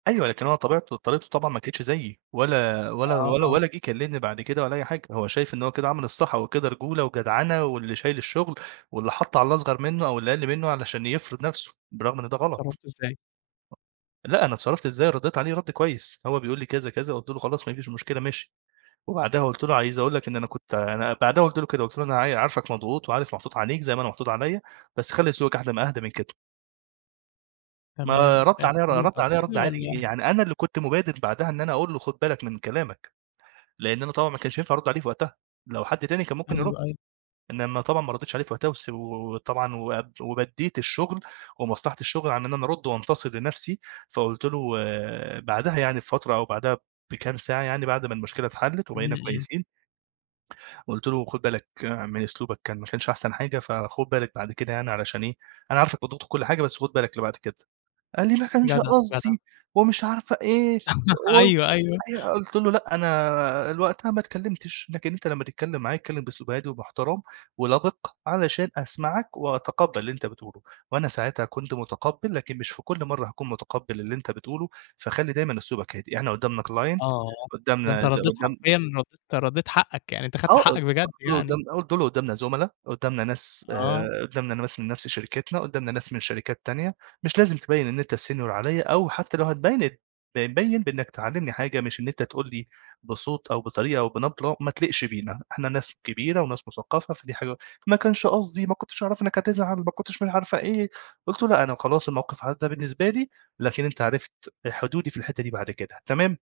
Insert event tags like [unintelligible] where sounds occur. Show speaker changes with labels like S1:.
S1: أيوة. لكن هو طبيعته طريقته طبعًا ما كانتش زيّي، ولا ولا
S2: آه،
S1: ولا
S2: آه.
S1: ولا جِه كلّمني بعد كده ولا أي حاجة، هو شايف إن هو كده عمل الصح، هو كده رجولة وجدعنة واللي شايل الشغل، واللي حَط على الأصغر منّه أو اللي أقَل منّه علشان يفرض نفسه برغم إن ده غلط.
S2: اتصرّفتوا إزاي؟
S1: لأ أنا اتصرّفت إزاي؟ ردّيت عليه رَد كويس. هو بيقول لي كذا، كذا. قُلت له: "خلاص ما فيش مشكلة ماشي." وبعدها قُلت له: "عايز أقول لك إن أنا كنت ع" أنا بعدها قُلت له كده قُلت له: "أنا عاي عارفك مضغوط وعارف محطوط عليك زي ما أنا محطوط عليّا، بس خلّي أسلوبك أهدا ما أهدا من كده." ما
S2: تمام.
S1: رَد عليّا ر
S2: اعتذر لك
S1: رَد عليّا رَد
S2: أوحاجة
S1: عادي.
S2: والّا؟
S1: يعني أنا اللي كنت مُبادِر بعدها إن أنا أقول له خُد بالك من كلامك. لإن أنا طبعًا ما كانش ينفع أرُد عليه في وقتها، لو حد تاني كان ممكن يرُد،
S2: أيوه، أيوه.
S1: إنّما طبعًا ما ردّيتش عليه في وقتها وس و وطبعًا واب وبدّيت الشغل ومصلحة الشغل عن إن أنا أرُد وأنتصر لنفسي، فقُلت له و بعدها يعني بفترة أو بعدها بكام ساعة يعني بعد ما المشكلة اتحلّت
S2: إمم،
S1: وبقينا
S2: إمم.
S1: كويسين. قُلت له: "خُد بالك من أسلوبك كان ما كانش أحسن حاجة فخُد بالك بعد كده يعني علشان إيه، أنا عارفك مضغوط وكل حاجة بس خُد بالك لبعد كده." قال لي: "ما كانش
S2: جدع، جدع.
S1: قصدي،" ومش عارفة إيه. [unintelligible]
S2: [laughs]
S1: قُلت
S2: أيوه، أيوه.
S1: أيوه. قُلت له: "لأ أنا ال وقتها ما اتكلّمتش، لكن أنت لمّا تتكلّم معايا اتكلّم بأسلوب هادي ومحترم ولَبِق علشان أسمعك، وأتقبّل اللي أنت بتقوله، وأنا ساعتها كنت مُتقبّل لكن مش في كل مرّة هاكون مُتقبّل اللي أنت بتقوله، فخلّي دايمًا أسلوبك هادي. إحنا قُدّامنا client
S2: آه. ده أنت
S1: قُدّامنا زي
S2: ردّيت
S1: قُدّام"
S2: حرفيًا رد أنت ردّيت حقّك يعني أنت خدت
S1: آه. أد
S2: حقّك بجد
S1: قُلت له قُدّام
S2: يعني.
S1: آه. قُلت له: "قُدّامنا زُملا، قُدّامنا ناس
S2: آه.
S1: آآ قُدّامنا ناس من نفس شركتنا، قُدّامنا ناس من شركات تانية، مش لازم تبيّن إن أنت senior عليّا أو حتّى لو هتبيّن ات ب بيّن بإنّك تعلّمني حاجة مش إن أنت تقول لي بصوت أو بطريقة أو بنبرة ما تليقش بينا، إحنا ناس كبيرة وناس مُثقّفة فدي حاجة ما كانش قصدي، ما كنتش أعرف إنّك هتزعل، ما كنتش مش عارفة إيه، قُلت له: "لأ أنا خلاص الموقف عدّى بالنسبة لي، لكن أنت عرفت ال حدودي في الحتّة دي بعد كده تمام؟"